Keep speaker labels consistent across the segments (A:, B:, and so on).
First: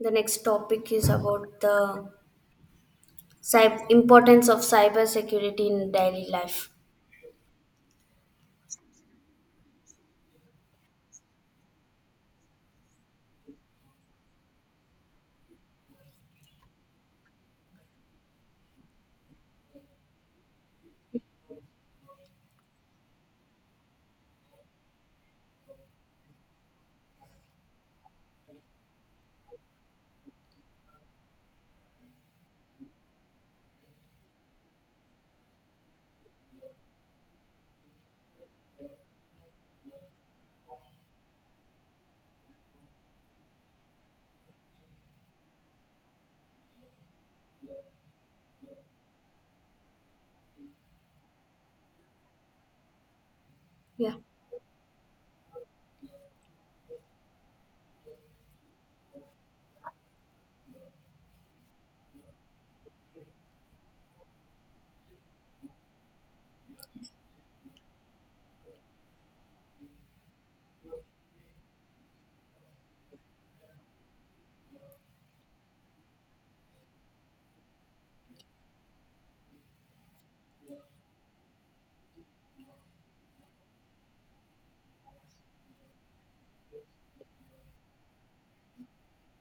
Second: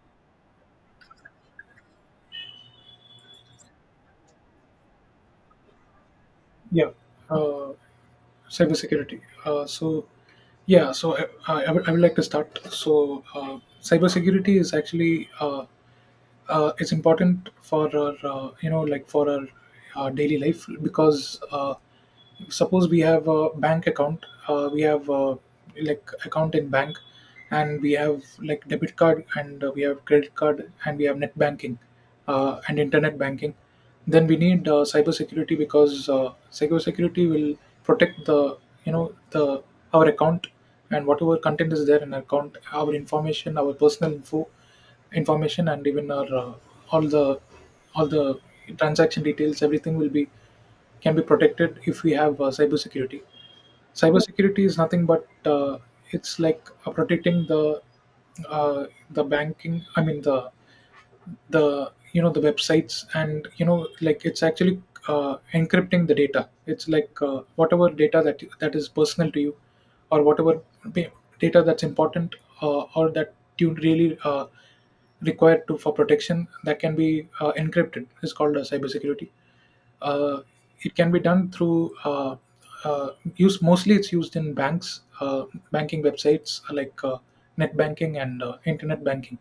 A: The next topic is about the importance of cyber security in daily life.
B: Yeah, uh, cybersecurity. Yeah, so I, I would I would like to start. So, cybersecurity is actually is important for our uh, for our daily life because suppose we have a bank account we have like account in bank and we have like debit card and we have credit card and we have net banking and internet banking then we need cyber security because cyber security will protect the you know the our account, and whatever content is there in our account, our information, our personal information and even our all the all the transaction details, everything will be, can be protected if we have cybersecurity.
A: Yeah,
B: Cybersecurity is nothing but it's like protecting the uh, the banking. I mean the websites, and you know like it's actually encrypting the data. It's like whatever data that is personal to you or whatever pa- data that's important, or that you really required to, for protection, that can be encrypted. It's called cybersecurity. uh, it can be done through uh, use, mostly it's used in banks, banking websites, net banking and internet banking,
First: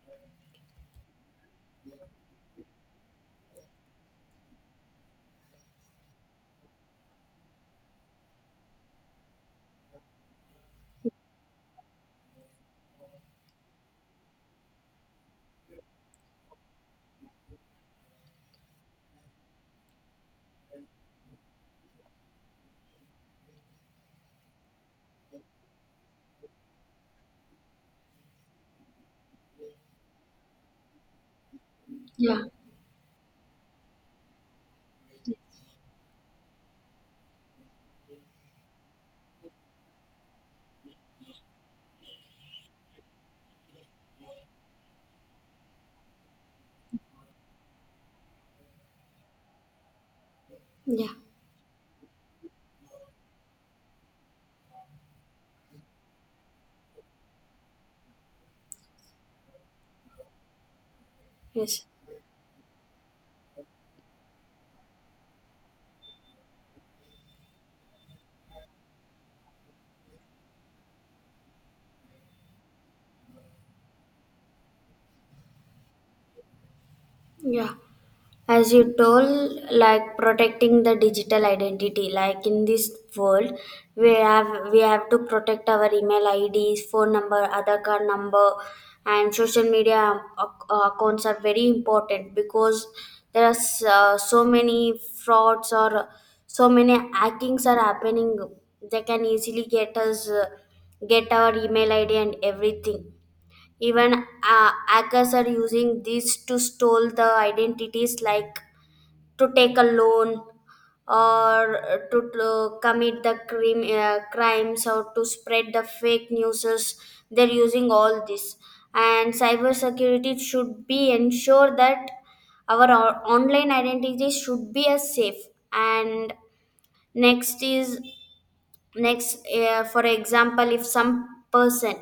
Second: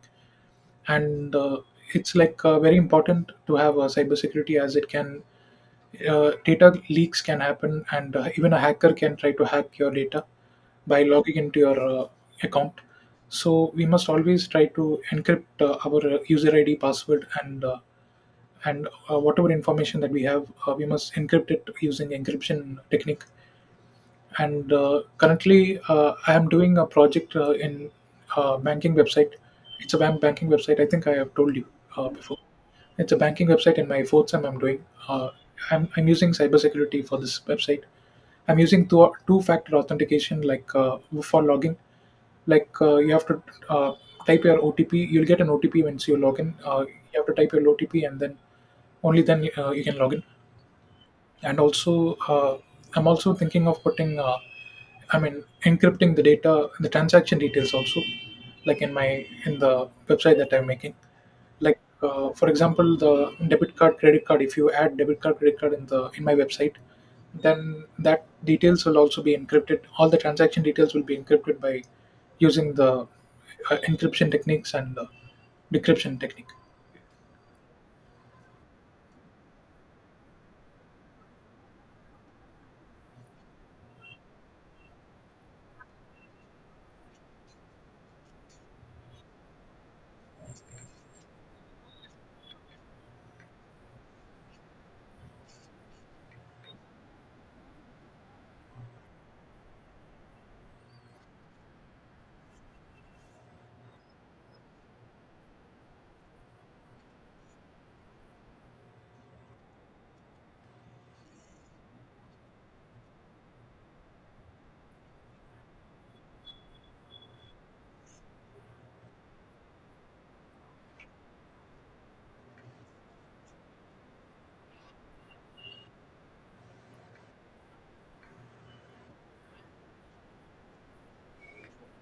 B: and it's like very important to have cybersecurity, as it can, data leaks can happen, and even a hacker can try to hack your data by logging into your account. So we must always try to encrypt our user ID, password, and whatever information that we have, we must encrypt it using encryption technique, and currently I am doing a project in banking website. It's a banking website. I think I have told you before.
A: Yeah.
B: It's a banking website in my fourth sem I'm doing. uh, I'm using cybersecurity for this website. I'm using two factor authentication, like for logging. Like you have to uh, type your OTP, you'll get an OTP. Once you log in, you have to type your OTP and then, only then you can log in.
A: yeah,
B: And also I'm also thinking of putting I mean encrypting the data, the transaction details also, like in my, in the website that I'm making. Like
A: yes,
B: for example, the debit card, credit card, if you add debit card, credit card in the, in my website, then that details will also be encrypted. All the transaction details will be encrypted by using the encryption techniques and the decryption technique.
A: yeah. As you told, like protecting the digital identity, like in this world we have, we have to protect our email ids, phone number, other card number, and social media accounts are very important because there are so many frauds or so many hackings are happening. They can easily get our email id and everything. Even hackers are using these to steal the identities, like to take a loan or to commit the crime, crimes, or to spread the fake news. They're using all this. And cybersecurity should be ensure that our online identities should be as safe. And next is next uh, for example, if some person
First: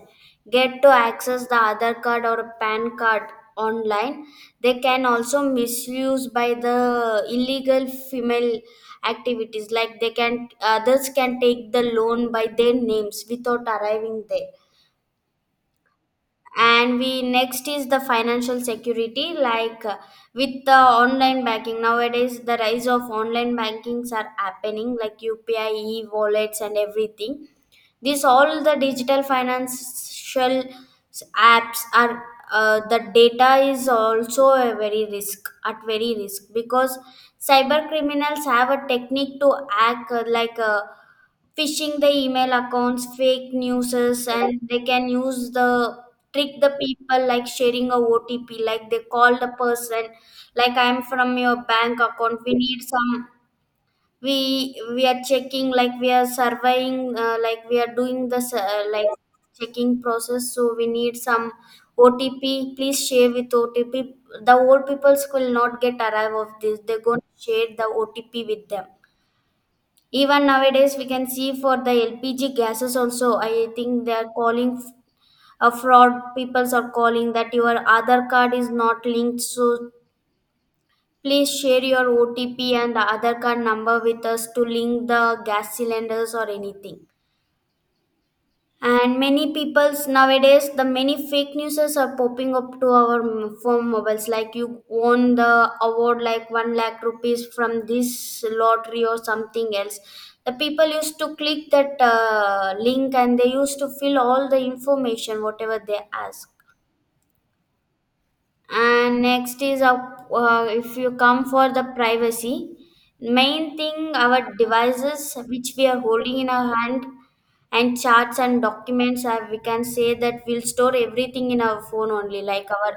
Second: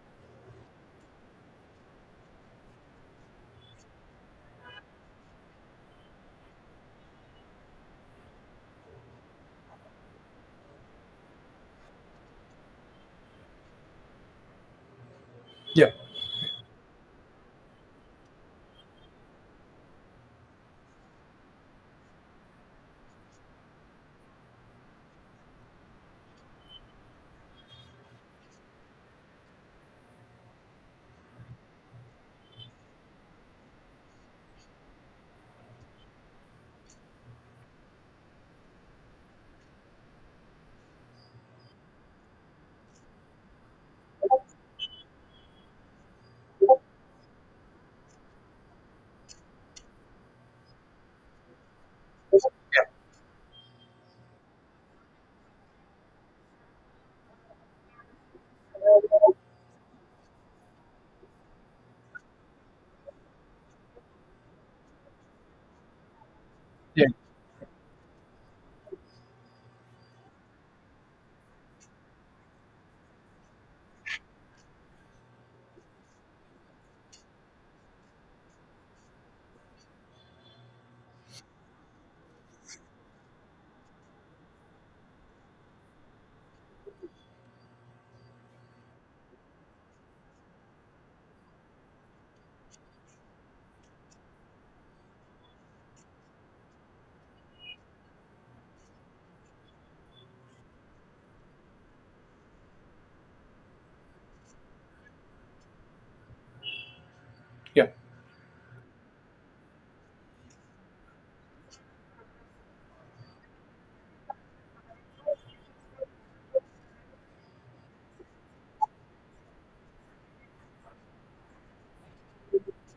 A: get to access the other card or pan card online, they can also misuse by the illegal female activities, like they can, others can take the loan by their names without arriving there.
B: yeah
A: And we, next is the financial security, like with the online banking nowadays, the rise of online bankings are happening like upi, e-wallets, and everything. This all the digital financial apps are, the data is also a very risk, at very risk, because cyber criminals have a technique to hack, phishing the email accounts, fake newses, and they can use the, trick the people like sharing a OTP, like they call the person, like I'm from your bank account. We need some. We are checking, like we are surveying, like we are doing the like checking process. So we need some OTP. Please share with OTP. The old peoples will not get arrive of this. They're
B: yeah
A: going to share the OTP with them. Even nowadays, we can see for the LPG gases also. I think they are calling a fraud. Peoples are calling that your other card is not linked, so please share your OTP and the other card number with us to link the gas cylinders or anything. And many people's nowadays, the many fake newses are popping up to our phone mobiles, like you won the award like 1 lakh rupees from this lottery or something else. The people used to click that link and they used to fill all the information whatever they ask.
B: yeah
A: And next is a, if you come for the privacy, main thing, our devices which we are holding in our hand and charts and documents are, we can say that we'll store everything in our phone only, like our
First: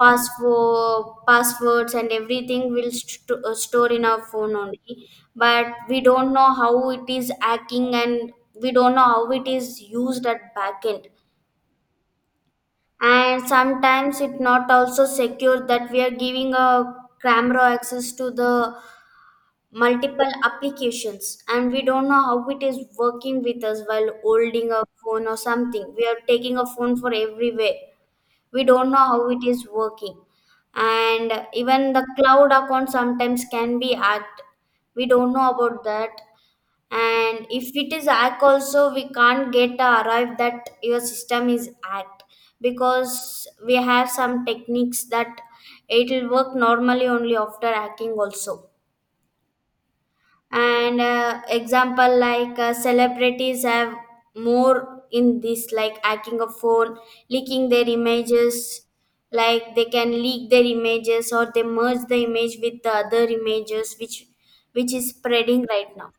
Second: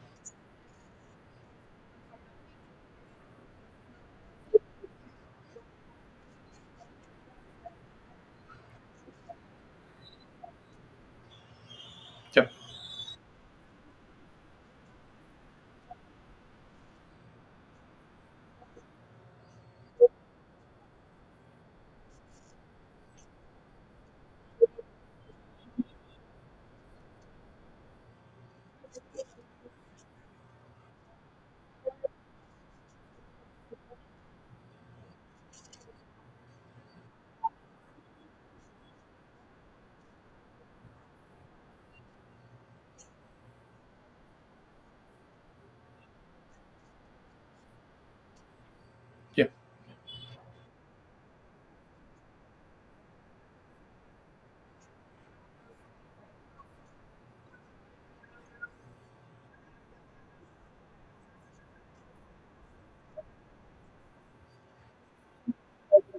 A: passwords and everything will store in our phone only, but we don't know how it is hacking, and we don't know how it is used at back end.
B: yeah
A: And sometimes it not also secure that we are giving a camera access to the multiple applications, and we don't know how it is working with us. While holding a phone or something, we are taking a phone for everywhere. We don't know how it is working. And even the cloud account sometimes can be hacked. We don't know about that. And if it is hack also, we can't get arrive that your system is hacked, because we have some techniques that it will work normally only after hacking also.
B: yeah
A: And example, like celebrities have more in this, like hacking a phone, leaking their images. Like they can leak their images, or they merge the image with the other images, which is spreading right now.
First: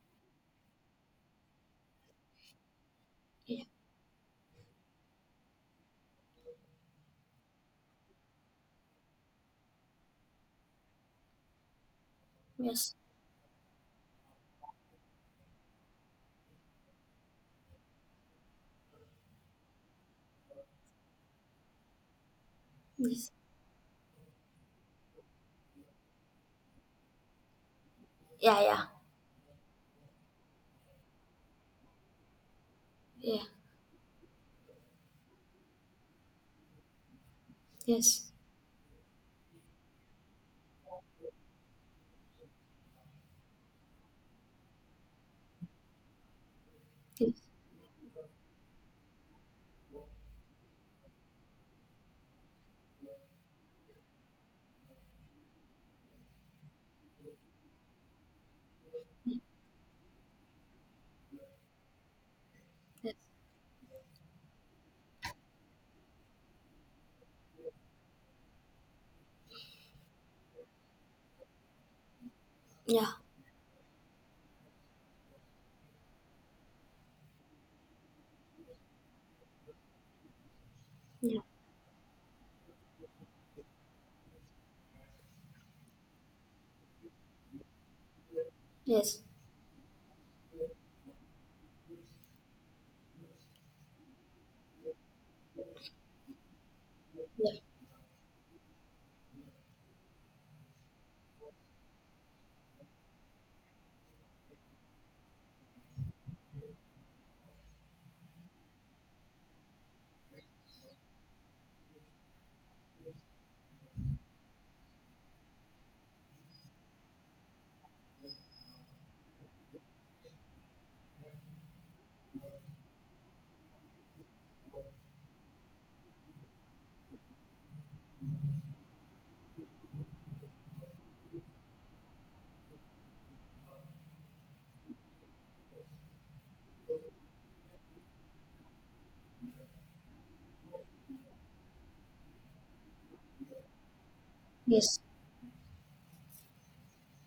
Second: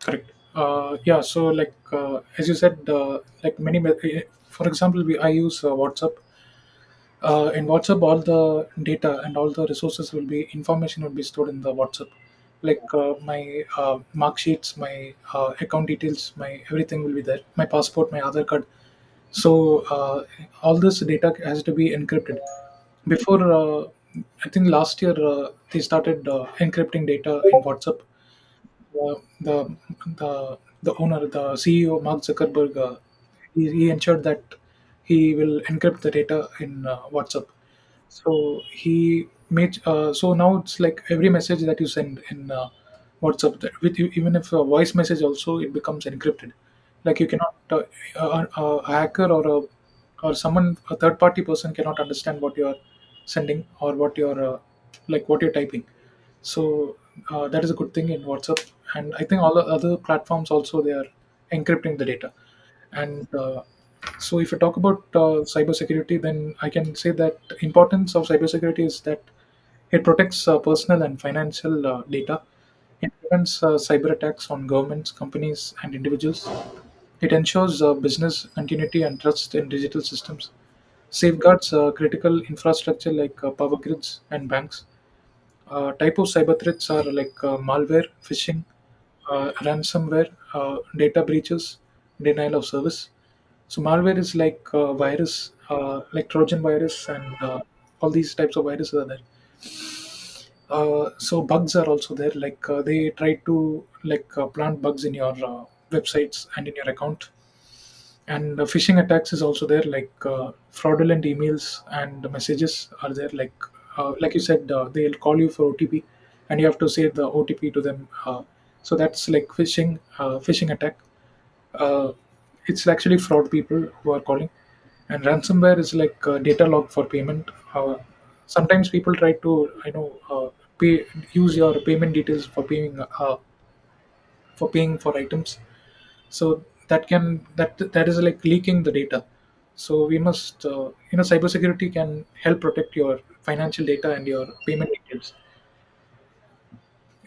B: Correct. Yeah. So, like as you said, like
A: Yeah.
B: many, me- eh, eh, for example, we, I use WhatsApp. In WhatsApp, all the data and all the resources will be, information will be stored in the WhatsApp. Like
A: yes
B: my mark sheets, my account details, my everything will be there. My passport, my other card. So all this data has to be encrypted.
A: yes
B: Before, I think last year they started encrypting data in WhatsApp.
A: Yeah, yeah,
B: The the the the owner, the CEO, Mark Zuckerberg,
A: yeah,
B: he ensured that he will encrypt the data in WhatsApp.
A: yes,
B: So he made so now it's like every message that you send in WhatsApp, that with you, even if a voice message also, it becomes encrypted. Like you cannot a, a a hacker or a, or someone, a third party person cannot understand what you are sending or what you're like what you're typing. So that is a good thing in WhatsApp, and I think all the other platforms also they are encrypting the data. And so, if you talk about cybersecurity, then I can say that importance of cybersecurity is that it protects personal and financial data.
A: yeah,
B: It prevents cyber attacks on governments, companies, and individuals. It ensures business continuity and trust in digital systems.
A: yeah,
B: Safeguards critical infrastructure like power grids and banks. Type of cyber threats are like malware, phishing,
A: yes,
B: ransomware, data breaches, denial of service. So malware is like virus, like Trojan virus, and
A: yeah,
B: all these types of viruses are there. So bugs are also there. Like they try to, like plant bugs in your websites and in your account. And phishing attacks is also there, like fraudulent emails and messages are there. Like like you said, they'll call you for OTP and you have to say the OTP to them, so that's like phishing, phishing attack. uh, it's actually fraud people who are calling. And ransomware is like data log for payment. Sometimes people try to, you know, pay, use your payment details for paying for paying for items. So that can, that is like leaking the data. So we must cybersecurity can help protect your financial data and your payment
A: yes,
B: details.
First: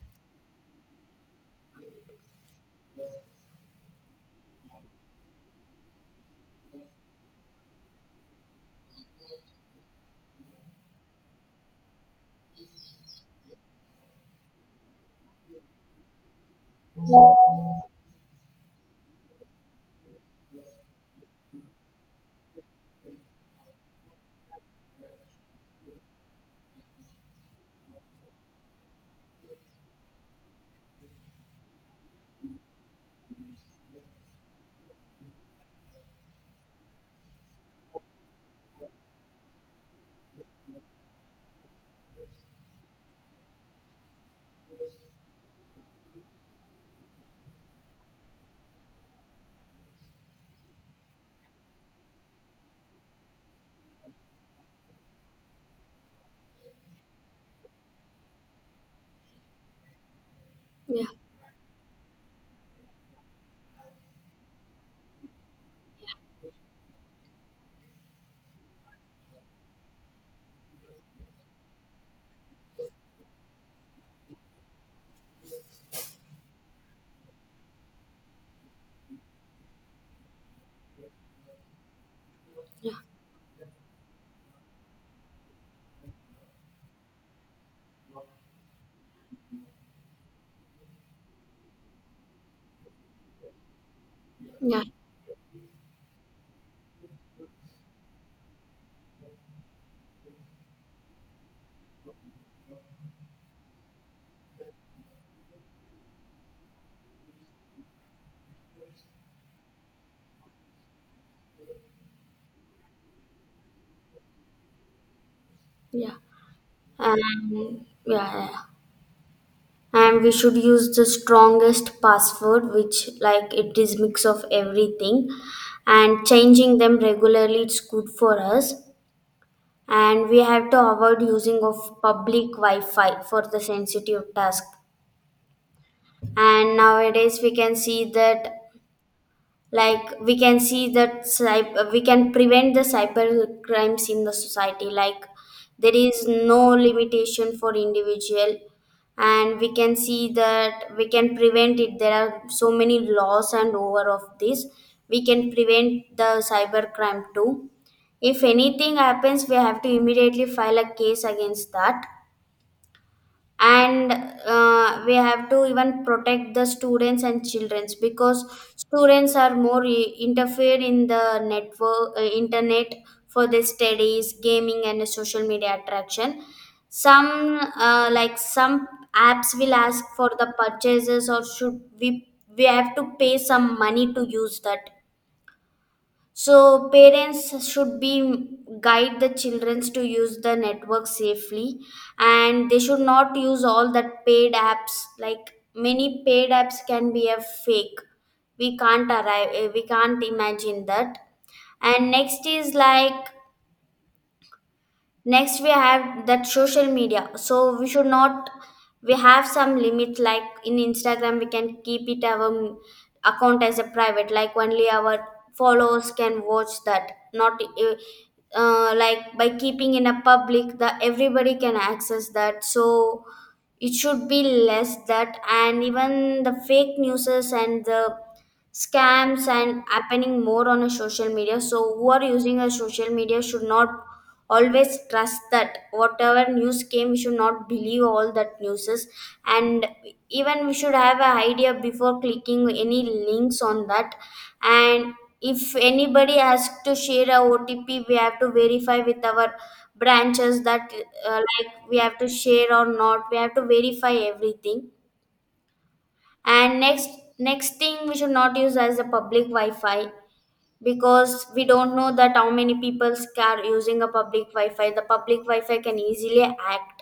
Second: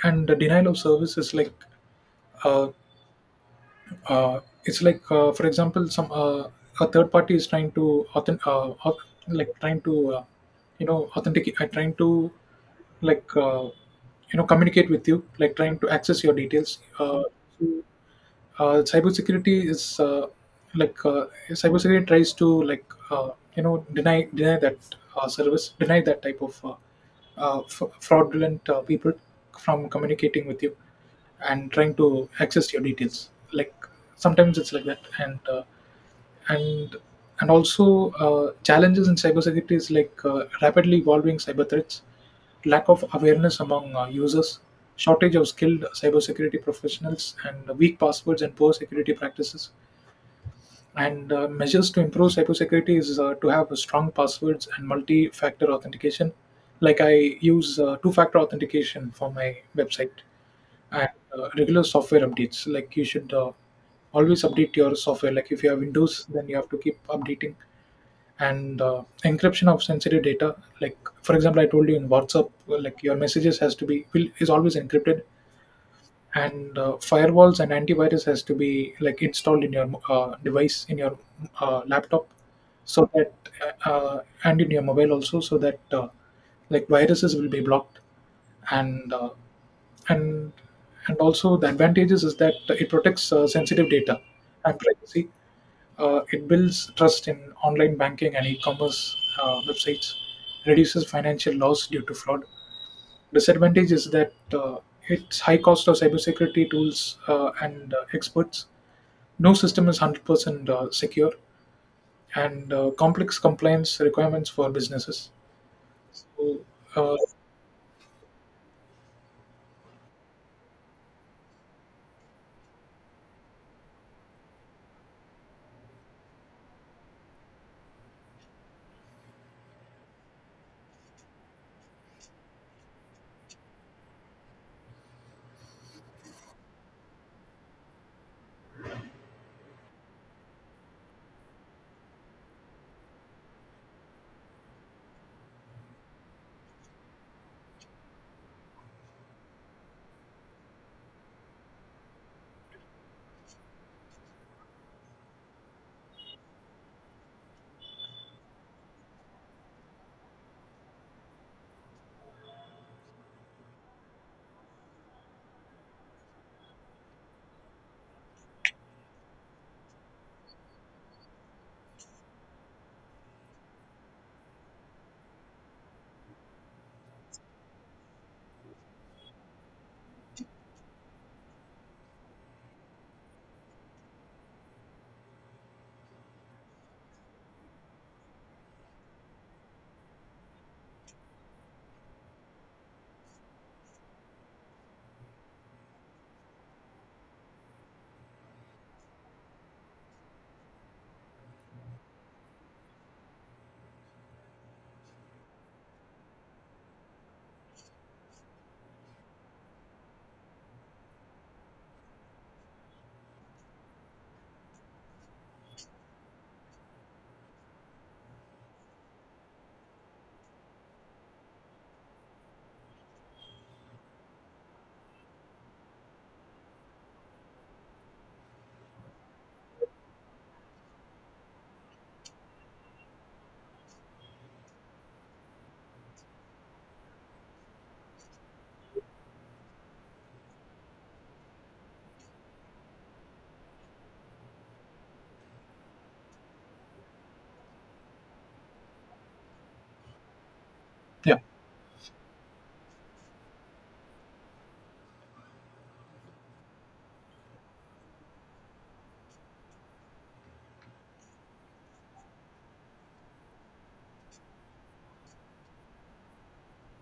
B: And the denial of service is like uh, uh, it's like for example, some a third party is trying to like trying to authenticate, trying to, like communicate with you, like trying to access your details. Cybersecurity is, like cybersecurity tries to, like deny that service, deny that type of fraudulent people from communicating with you and trying to access your details. Like sometimes it's like that, and and also challenges in cybersecurity is like rapidly evolving cyber threats, lack of awareness among users, shortage of skilled cybersecurity professionals, and weak passwords and poor security practices. And measures to improve cybersecurity is to have strong passwords and multi-factor authentication. Like I use two-factor authentication for my website,
A: yeah,
B: and regular software updates. Like you should always update your software. Like if you have Windows, then you have to keep updating. And encryption of sensitive data, like for example, I told you in WhatsApp, well, like your messages has to be, will, is always encrypted, and firewalls and antivirus has to be like installed in your device, in your laptop,
A: yeah,
B: so that and in your mobile also, so that like viruses will be blocked. And uh, and and also the advantages is that it protects sensitive data and
A: yeah,
B: privacy. It builds trust in online banking and e-commerce websites, reduces financial loss due to fraud. Disadvantage is that its high cost of cybersecurity tools and experts. No system is 100% secure, and complex compliance requirements for businesses.
A: yeah,
B: So, uh,
A: and yeah, yeah, And we should use the strongest password, which like it is mix of everything, and changing them regularly. It's good for us. And we have to avoid using of public Wi-Fi for the sensitive task. And nowadays we can see that, like we can see that cyber, we can prevent the cyber crimes in the society, like there is no limitation for individual, and we can see that we can prevent it. There are so many laws, and over of this we can prevent the cyber crime too. If anything happens, we have to immediately file a case against that. And we have to even protect the students and childrens, because students are more interfere in the network, internet, for their studies, gaming, and social media attraction. Some some apps will ask for the purchases, or should we have to pay some money to use that. So parents should be guide the children to use the network safely, and they should not use all that paid apps. Like many paid apps can be a fake. We can't arrive. We can't imagine that. And next is like, next we have that social media, so we should not, we have some limit, like in instagram we can keep it our account as a private, like only our followers can watch that, not like by keeping in a public, the everybody can access that, so it should be less that. And even the fake newses and the scams and happening more on a social media, so who are using a social media should not always trust that whatever news came. We should not believe all that newses. And even we should have an idea before clicking any links on that. And if anybody has to share a otp, we have to verify with our branches that,
B: yeah,
A: like we have to share or not, we have to verify everything. And next, next thing, we should not use as a public wi-fi, because we don't know that how many people are using a public wi-fi. The public wi-fi can easily act.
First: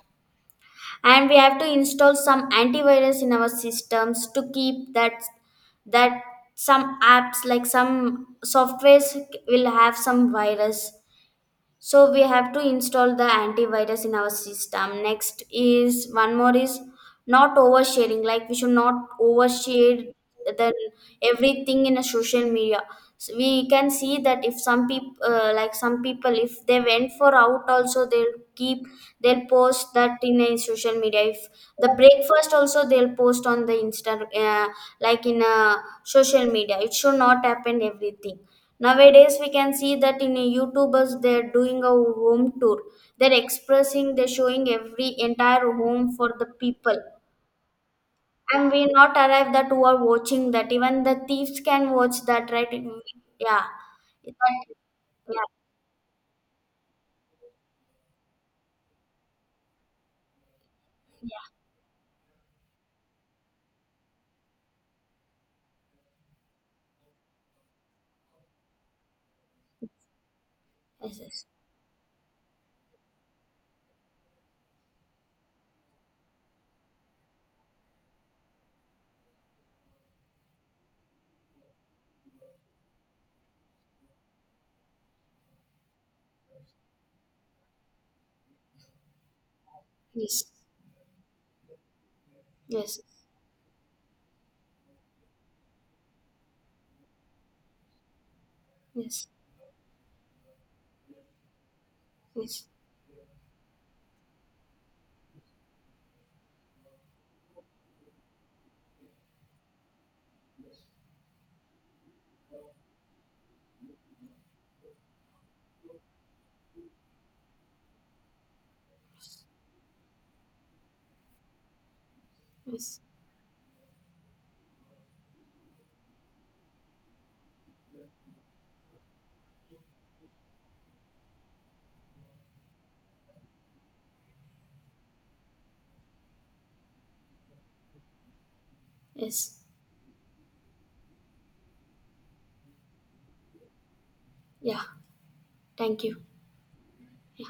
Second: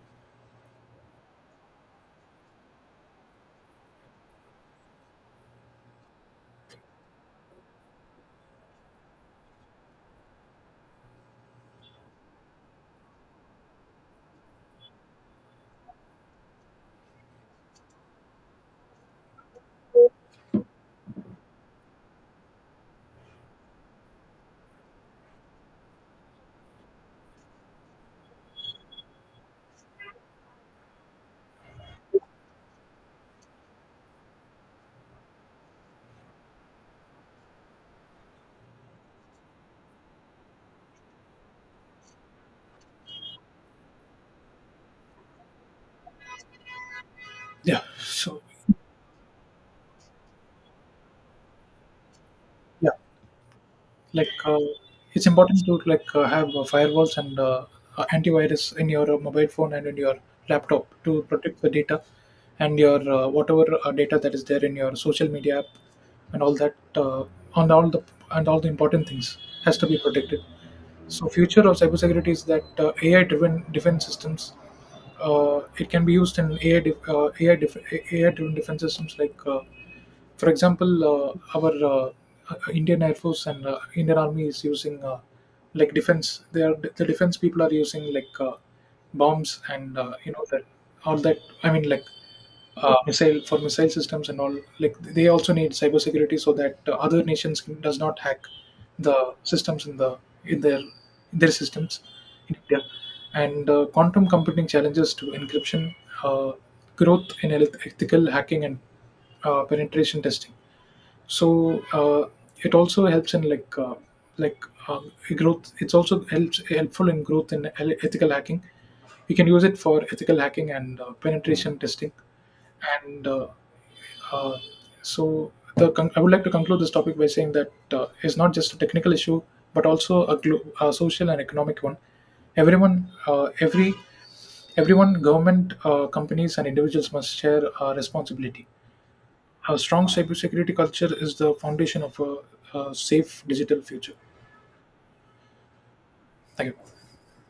A: And we have to install some antivirus in our systems to keep that, that some apps, like some softwares will have some virus, so we have to install the antivirus in our system. Next is, one more is, not oversharing. Like we should not overshare then everything in a social media. So we can see that if some people some people, if they went for out also, they'll keep, they'll post that in a social media. If the breakfast also, they'll post on the insta, like in a social media, it should not happen everything. Nowadays, we can see that in a YouTubers, they're doing a home tour. They're expressing, they're showing every entire home for the people.
B: yeah. So,
A: And we not arrive that who are watching that. Even the thieves can watch that, right?
B: yeah.
A: Yeah.
B: like
A: That-
B: it's
A: yeah.
B: important to, like have firewalls and antivirus in your mobile phone and in your laptop to protect the data and your whatever data that is there in your social media app and all that, on all the and all the important things has to be protected. So
A: Yes.
B: future of cybersecurity is that AI driven defense systems. It can be used in AI driven defense systems. Like for example, our Indian Air Force and Indian Army is using like defense. They are, the defense people, are using like bombs and you
A: Yes.
B: know that all that. I mean like
A: Yes.
B: missile, for missile systems and all. Like they also need cybersecurity so that other nations does not hack
A: Yes. Yes.
B: the systems in the, in their systems in
A: Yes.
B: India. And quantum computing challenges to encryption, uh, growth in ethical hacking, and penetration testing. So it also helps in, like like um, growth. It's also helps, helpful in growth in ethical hacking. You can use it for ethical hacking and penetration testing.
A: Yes.
B: And uh, so I would like to conclude this topic by saying that it's not just a technical issue, but also a, a social and economic one. Everyone, everyone, government, companies, and individuals must share responsibility.
A: Yes.
B: A strong cybersecurity culture is the foundation of a safe digital future.
A: Yeah. Thank you.
B: Thank you.
A: Yeah.